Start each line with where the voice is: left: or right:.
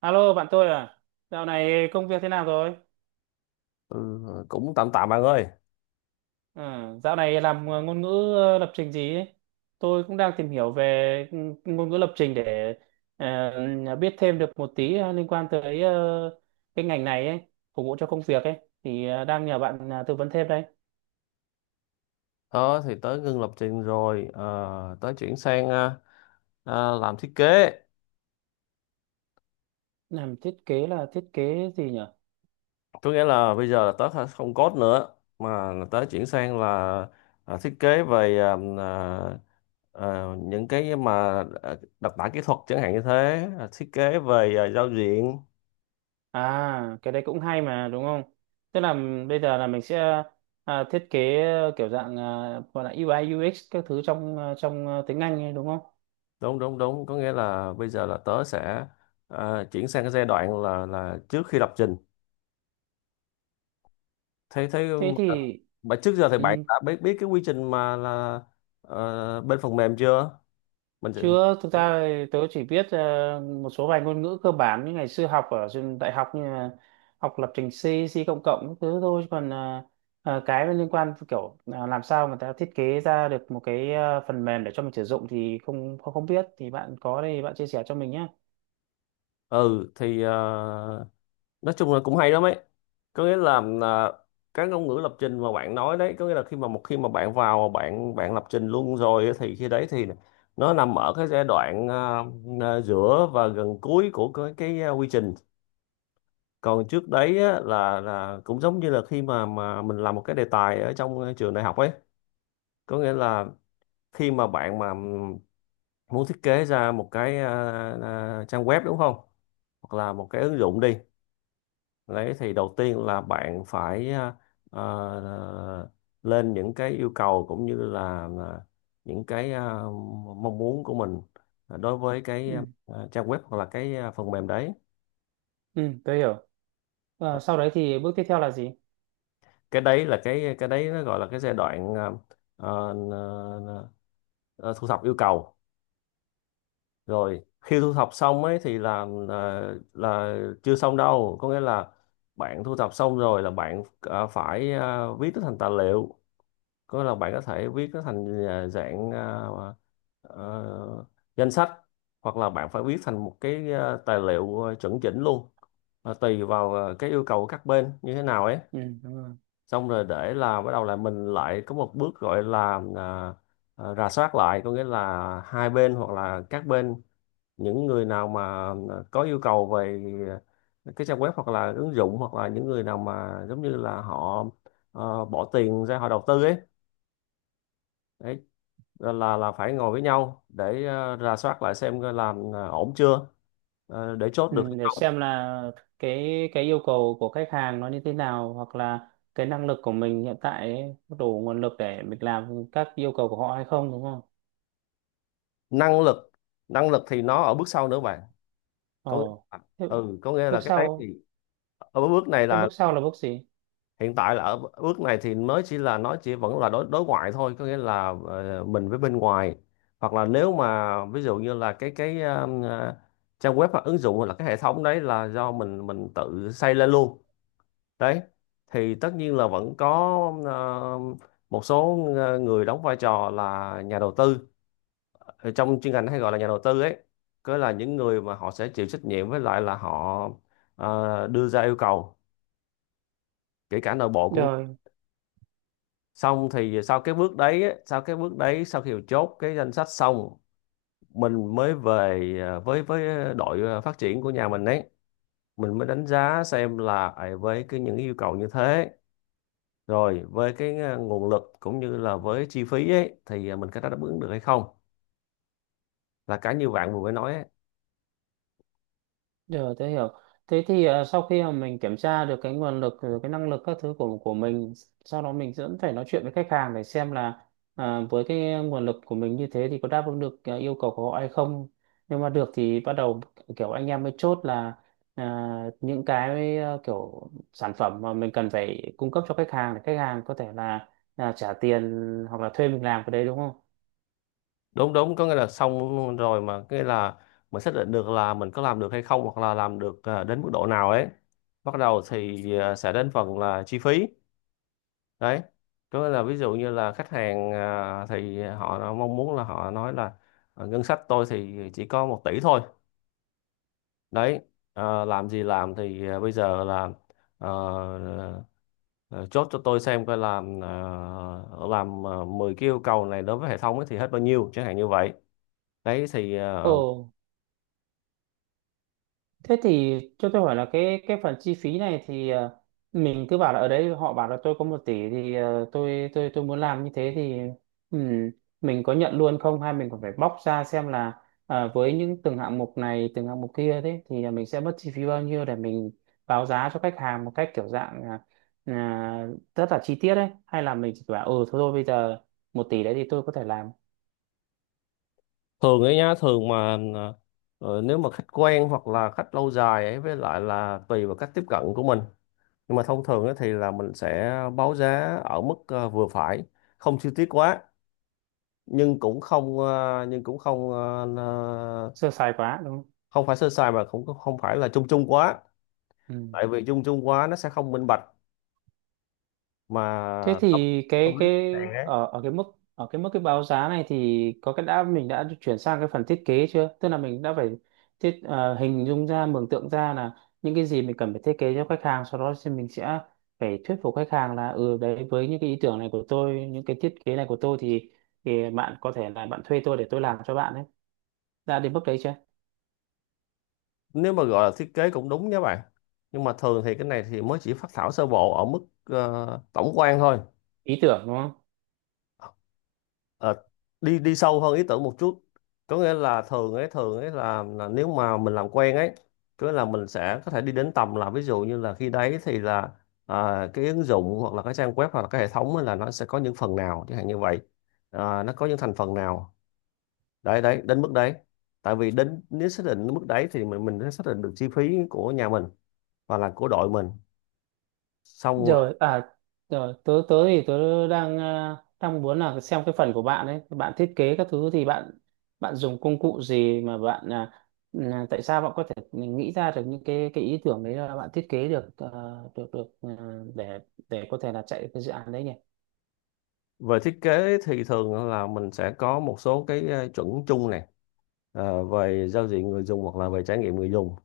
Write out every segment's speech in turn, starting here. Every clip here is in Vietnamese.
right: Alo bạn tôi à, dạo này công việc thế nào rồi?
left: Ừ, cũng tạm tạm bạn ơi.
right: Ừ, dạo này làm ngôn ngữ lập trình gì ấy? Tôi cũng đang tìm hiểu về ngôn ngữ lập trình để biết thêm được một tí liên quan tới cái ngành này ấy, phục vụ cho công việc ấy. Thì đang nhờ bạn tư vấn thêm đây.
left: Đó thì tới ngưng lập trình rồi, tới chuyển sang làm thiết kế.
right: Làm thiết kế là thiết kế gì nhỉ?
left: Có nghĩa là bây giờ là tới không code nữa mà là tới chuyển sang là thiết kế về những cái mà đặc tả kỹ thuật chẳng hạn như thế, thiết kế về giao diện.
right: À, cái đấy cũng hay mà đúng không? Tức là bây giờ là mình sẽ thiết kế kiểu dạng gọi là UI UX các thứ trong tiếng Anh ấy, đúng không?
left: Đúng đúng đúng, có nghĩa là bây giờ là tớ sẽ chuyển sang cái giai đoạn là trước khi lập trình, thế thế
right: Thế
left: mà,
right: thì
left: mà trước giờ thì bạn
right: ừ,
left: đã biết biết cái quy trình mà là bên phần mềm chưa. Mình sẽ
right: chưa, thực ra thì tớ chỉ biết một số vài ngôn ngữ cơ bản như ngày xưa học ở trường đại học như là học lập trình C, C cộng cộng các thứ thôi. Chứ còn cái liên quan kiểu làm sao mà ta thiết kế ra được một cái phần mềm để cho mình sử dụng thì không không không biết, thì bạn có đây bạn chia sẻ cho mình nhé.
left: ừ thì nói chung là cũng hay lắm ấy. Có nghĩa là cái ngôn ngữ lập trình mà bạn nói đấy có nghĩa là khi mà một khi mà bạn vào bạn bạn lập trình luôn rồi ấy, thì khi đấy thì nó nằm ở cái giai đoạn giữa và gần cuối của quy trình. Còn trước đấy á, là cũng giống như là khi mà mình làm một cái đề tài ở trong trường đại học ấy. Có nghĩa là khi mà bạn mà muốn thiết kế ra một cái trang web đúng không, hoặc là một cái ứng dụng đi, đấy thì đầu tiên là bạn phải à, lên những cái yêu cầu cũng như là những cái mong muốn của mình đối với cái
right: Ừ,
left: trang web hoặc là cái phần mềm đấy.
right: ừ, tớ hiểu. Ờ, sau đấy thì bước tiếp theo là gì?
left: Cái đấy là cái đấy, nó gọi là cái giai đoạn à, thu thập yêu cầu. Rồi khi thu thập xong ấy thì là chưa xong đâu, có nghĩa là bạn thu thập xong rồi là bạn phải viết nó thành tài liệu. Có nghĩa là bạn có thể viết nó thành dạng ờ, danh sách, hoặc là bạn phải viết thành một cái tài liệu chuẩn chỉnh luôn. Và tùy vào cái yêu cầu của các bên như thế nào ấy.
right: Ừ, đúng rồi.
left: Xong rồi để là bắt đầu là mình lại có một bước gọi là rà soát lại. Có nghĩa là hai bên hoặc là các bên, những người nào mà có yêu cầu về cái trang web hoặc là ứng dụng, hoặc là những người nào mà giống như là họ bỏ tiền ra họ đầu tư ấy, đấy, là phải ngồi với nhau để rà soát lại xem coi làm ổn chưa, để chốt
right: Ừ,
left: được hay
right: để
left: không.
right: xem là cái yêu cầu của khách hàng nó như thế nào, hoặc là cái năng lực của mình hiện tại ấy, có đủ nguồn lực để mình làm các yêu cầu của họ hay không, đúng không?
left: Năng lực năng lực thì nó ở bước sau nữa bạn. Có nghĩa
right: Ồ,
left: là,
right: thế
left: ừ, có nghĩa là
right: bước
left: cái đấy thì
right: sau,
left: ở bước này
right: thế
left: là,
right: bước sau là bước gì?
left: hiện tại là ở bước này thì mới chỉ là, nó chỉ vẫn là đối đối ngoại thôi. Có nghĩa là mình với bên ngoài, hoặc là nếu mà ví dụ như là trang web hoặc ứng dụng hoặc là cái hệ thống đấy là do mình tự xây lên luôn đấy, thì tất nhiên là vẫn có ờ, một số người đóng vai trò là nhà đầu tư. Ở trong chuyên ngành hay gọi là nhà đầu tư ấy, cứ là những người mà họ sẽ chịu trách nhiệm với lại là họ đưa ra yêu cầu, kể cả nội bộ cũng.
right: Rồi,
left: Xong thì sau cái bước đấy á, sau cái bước đấy, sau khi chốt cái danh sách xong, mình mới về với đội phát triển của nhà mình ấy. Mình mới đánh giá xem là với cái những yêu cầu như thế, rồi với cái nguồn lực cũng như là với chi phí ấy, thì mình có đáp ứng được hay không, là cái như bạn vừa mới nói ấy.
right: rồi tôi hiểu. Thế thì à, sau khi mà mình kiểm tra được cái nguồn lực, rồi cái năng lực các thứ của mình, sau đó mình vẫn phải nói chuyện với khách hàng để xem là à, với cái nguồn lực của mình như thế thì có đáp ứng được à, yêu cầu của họ hay không. Nhưng mà được thì bắt đầu kiểu anh em mới chốt là à, những cái à, kiểu sản phẩm mà mình cần phải cung cấp cho khách hàng để khách hàng có thể là trả tiền hoặc là thuê mình làm cái đấy đúng không?
left: Đúng đúng, có nghĩa là xong rồi mà cái là mình xác định được là mình có làm được hay không, hoặc là làm được đến mức độ nào ấy, bắt đầu thì sẽ đến phần là chi phí, đấy. Có nghĩa là ví dụ như là khách hàng thì họ mong muốn, là họ nói là: Ngân sách tôi thì chỉ có 1 tỷ thôi, đấy, làm gì làm thì bây giờ là ờ, ờ, chốt cho tôi xem coi làm 10 cái yêu cầu này đối với hệ thống ấy thì hết bao nhiêu, chẳng hạn như vậy, đấy thì
right: Ồ, thế thì cho tôi hỏi là cái phần chi phí này thì mình cứ bảo là ở đấy họ bảo là tôi có 1 tỷ thì ờ, tôi muốn làm như thế thì ừm, mình có nhận luôn không hay mình còn phải bóc ra xem là với những từng hạng mục này từng hạng mục kia thế thì mình sẽ mất chi phí bao nhiêu để mình báo giá cho khách hàng một cách kiểu dạng là, à, rất là chi tiết đấy, hay là mình chỉ bảo ừ thôi thôi bây giờ 1 tỷ đấy thì tôi có thể làm
left: thường ấy nhá, thường mà nếu mà khách quen hoặc là khách lâu dài ấy, với lại là tùy vào cách tiếp cận của mình. Nhưng mà thông thường á thì là mình sẽ báo giá ở mức vừa phải, không chi tiết quá, nhưng cũng không ờ, ờ,
right: sơ sài quá đúng không?
left: không phải sơ sài, mà cũng không không phải là chung chung quá.
right: Ừ.
left: Tại vì chung chung quá nó sẽ không minh bạch
right: Thế
left: mà không
right: thì
left: không biết khách
right: cái
left: hàng
right: ở
left: ấy.
right: ở cái mức cái báo giá này thì có cái đã mình đã chuyển sang cái phần thiết kế chưa? Tức là mình đã phải thiết hình dung ra, mường tượng ra là những cái gì mình cần phải thiết kế cho khách hàng, sau đó thì mình sẽ phải thuyết phục khách hàng là ừ đấy, với những cái ý tưởng này của tôi, những cái thiết kế này của tôi thì bạn có thể là bạn thuê tôi để tôi làm cho bạn ấy. Đã đến bước đấy chưa?
left: Nếu mà gọi là thiết kế cũng đúng nha bạn, nhưng mà thường thì cái này thì mới chỉ phác thảo sơ bộ ở mức tổng quan thôi.
right: Ý tưởng đúng không?
left: Ờ, đi đi sâu hơn ý tưởng một chút, có nghĩa là thường ấy là nếu mà mình làm quen ấy. Có nghĩa là mình sẽ có thể đi đến tầm là ví dụ như là khi đấy thì là cái ứng dụng hoặc là cái trang web hoặc là cái hệ thống ấy, là nó sẽ có những phần nào chẳng hạn như vậy, nó có những thành phần nào, đấy, đến mức đấy. Tại vì đến nếu xác định mức đấy thì mình sẽ xác định được chi phí của nhà mình và là của đội mình, xong rồi.
right: Rồi à, rồi tớ tớ thì tớ đang à, đang muốn là xem cái phần của bạn ấy, bạn thiết kế các thứ thì bạn bạn dùng công cụ gì mà bạn à, là tại sao bạn có thể nghĩ ra được những cái ý tưởng đấy, là bạn thiết kế được được được để để có thể là chạy cái dự án đấy nhỉ.
left: Về thiết kế thì thường là mình sẽ có một số cái chuẩn chung nè, về giao diện người dùng hoặc là về trải nghiệm người dùng,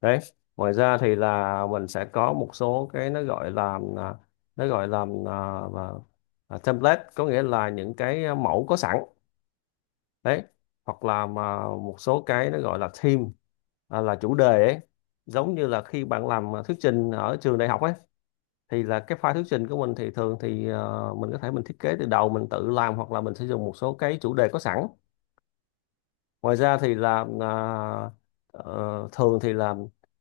left: đấy. Ngoài ra thì là mình sẽ có một số cái nó gọi là nó gọi là à, và- template, có nghĩa là những cái mẫu có sẵn, đấy, hoặc là mà một số cái nó gọi là theme, là chủ đề ấy. Giống như là khi bạn làm thuyết trình ở trường đại học ấy, thì là cái file thuyết trình của mình thì thường thì mình có thể mình thiết kế từ đầu mình tự làm, hoặc là mình sẽ dùng một số cái chủ đề có sẵn. Ngoài ra thì là thường thì là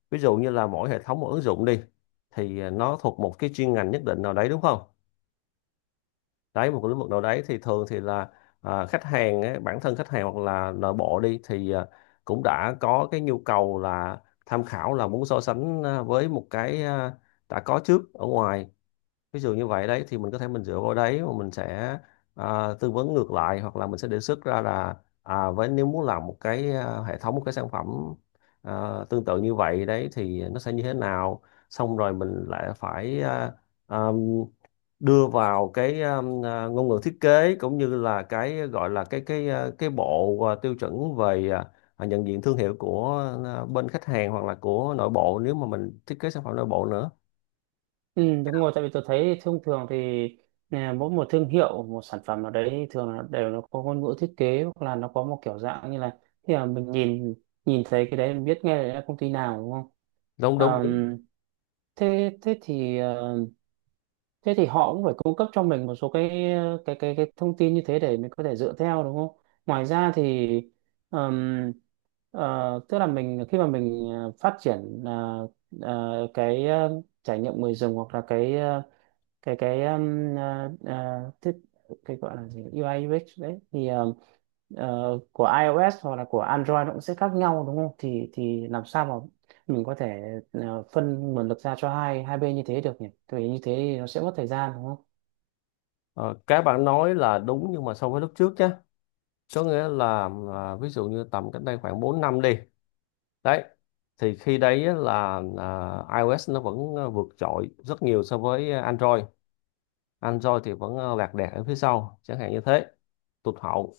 left: ví dụ như là mỗi hệ thống một ứng dụng đi, thì nó thuộc một cái chuyên ngành nhất định nào đấy đúng không, đấy, một cái lĩnh vực nào đấy, thì thường thì là khách hàng ấy, bản thân khách hàng hoặc là nội bộ đi thì cũng đã có cái nhu cầu là tham khảo, là muốn so sánh với một cái đã có trước ở ngoài, ví dụ như vậy. Đấy thì mình có thể mình dựa vào đấy mà mình sẽ tư vấn ngược lại, hoặc là mình sẽ đề xuất ra là với, nếu muốn làm một cái hệ thống, một cái sản phẩm à, tương tự như vậy đấy thì nó sẽ như thế nào. Xong rồi mình lại phải à, đưa vào cái ngôn ngữ thiết kế, cũng như là cái gọi là cái bộ tiêu chuẩn về nhận diện thương hiệu của bên khách hàng, hoặc là của nội bộ nếu mà mình thiết kế sản phẩm nội bộ nữa.
right: Ừ, đúng rồi, tại vì tôi thấy thông thường thì à, mỗi một thương hiệu, một sản phẩm nào đấy thường là đều nó có ngôn ngữ thiết kế, hoặc là nó có một kiểu dạng như là khi mà mình nhìn, thấy cái đấy mình biết ngay là công ty nào đúng không?
left: Đúng đúng đúng.
right: Ờm, thế thế thì ờ, thế thì họ cũng phải cung cấp cho mình một số cái cái thông tin như thế để mình có thể dựa theo đúng không? Ngoài ra thì ờm, tức là mình, khi mà mình phát triển cái trải nghiệm người dùng hoặc là cái cái thiết, cái gọi là gì, UI UX đấy thì của iOS hoặc là của Android nó cũng sẽ khác nhau đúng không? Thì làm sao mà mình có thể phân nguồn lực ra cho hai hai bên như thế được nhỉ? Tại vì như thế thì nó sẽ mất thời gian đúng không?
left: Ờ, Cái bạn nói là đúng, nhưng mà so với lúc trước nhé, có nghĩa là ví dụ như tầm cách đây khoảng 4 năm đi, đấy thì khi đấy á là iOS nó vẫn vượt trội rất nhiều so với Android. Android thì vẫn lạc đẻ ở phía sau chẳng hạn như thế, tụt hậu,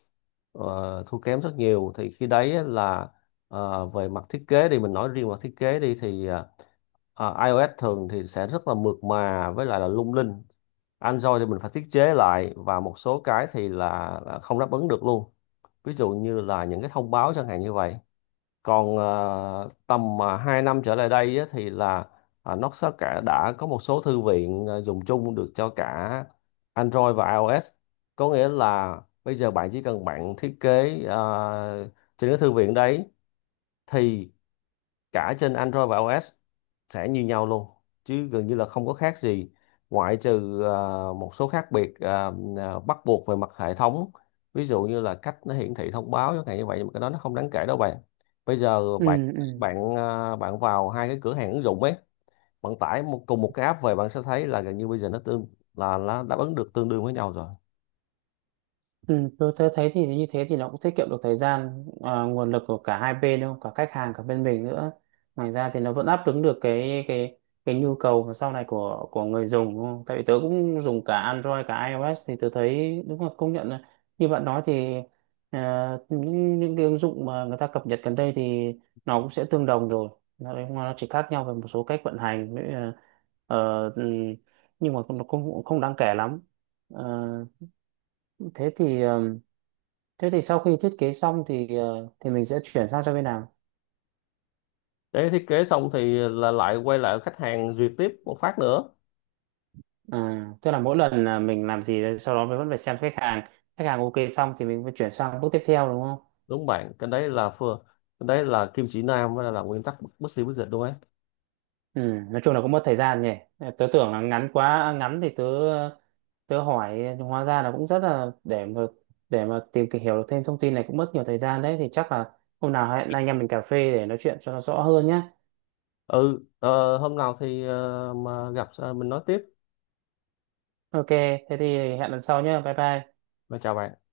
left: thua kém rất nhiều, thì khi đấy là về mặt thiết kế, thì mình nói riêng mặt thiết kế đi, thì iOS thường thì sẽ rất là mượt mà với lại là lung linh. Android thì mình phải thiết chế lại, và một số cái thì là không đáp ứng được luôn, ví dụ như là những cái thông báo chẳng hạn như vậy. Còn tầm 2 năm trở lại đây á, thì là nó sẽ, cả đã có một số thư viện dùng chung được cho cả Android và iOS. Có nghĩa là bây giờ bạn chỉ cần bạn thiết kế trên cái thư viện đấy, thì cả trên Android và iOS sẽ như nhau luôn, chứ gần như là không có khác gì, ngoại trừ một số khác biệt bắt buộc về mặt hệ thống, ví dụ như là cách nó hiển thị thông báo chẳng hạn như vậy, nhưng mà cái đó nó không đáng kể đâu bạn. Bây giờ bạn
right: Ừ, ừ.
left: bạn ờ, bạn vào hai cái cửa hàng ứng dụng ấy, bạn tải một, cùng một cái app về, bạn sẽ thấy là gần như bây giờ nó tương, là nó đáp ứng được tương đương với nhau rồi.
right: Ừ, tôi thấy, thấy thì như thế thì nó cũng tiết kiệm được thời gian à, nguồn lực của cả hai bên đúng không, cả khách hàng cả bên mình nữa, ngoài ra thì nó vẫn đáp ứng được cái cái nhu cầu mà sau này của người dùng đúng không? Tại vì tớ cũng dùng cả Android cả iOS thì tớ thấy đúng là công nhận là như bạn nói thì à, những cái ứng dụng mà người ta cập nhật gần đây thì nó cũng sẽ tương đồng rồi, nó chỉ khác nhau về một số cách vận hành với, ờ, ừ, nhưng mà nó cũng cũng không đáng kể lắm. Ờ, thế thì ờ, thế thì sau khi thiết kế xong thì thì mình sẽ chuyển sang cho bên nào?
left: Để thiết kế xong thì là lại quay lại khách hàng duyệt tiếp một phát nữa.
right: À, tức là mỗi lần là mình làm gì đấy, sau đó mình vẫn phải xem khách hàng ok xong thì mình mới chuyển sang bước tiếp theo đúng không?
left: Đúng bạn, cái đấy là kim chỉ nam, với là nguyên tắc bất bất xì bất dịch luôn ấy.
right: Ừ, nói chung là cũng mất thời gian nhỉ. Ờ, tớ tưởng là ngắn quá, à, ngắn thì tớ tớ hỏi, nhưng hóa ra là cũng rất là để mà tìm kì- hiểu được thêm thông tin này cũng mất nhiều thời gian đấy, thì chắc là hôm nào hẹn anh em mình cà phê để nói chuyện cho nó rõ hơn nhé.
left: Ừ, hôm nào thì mà gặp mình nói tiếp
right: Ok, thế thì hẹn lần sau nhé. Bye bye.
left: mà, chào bạn.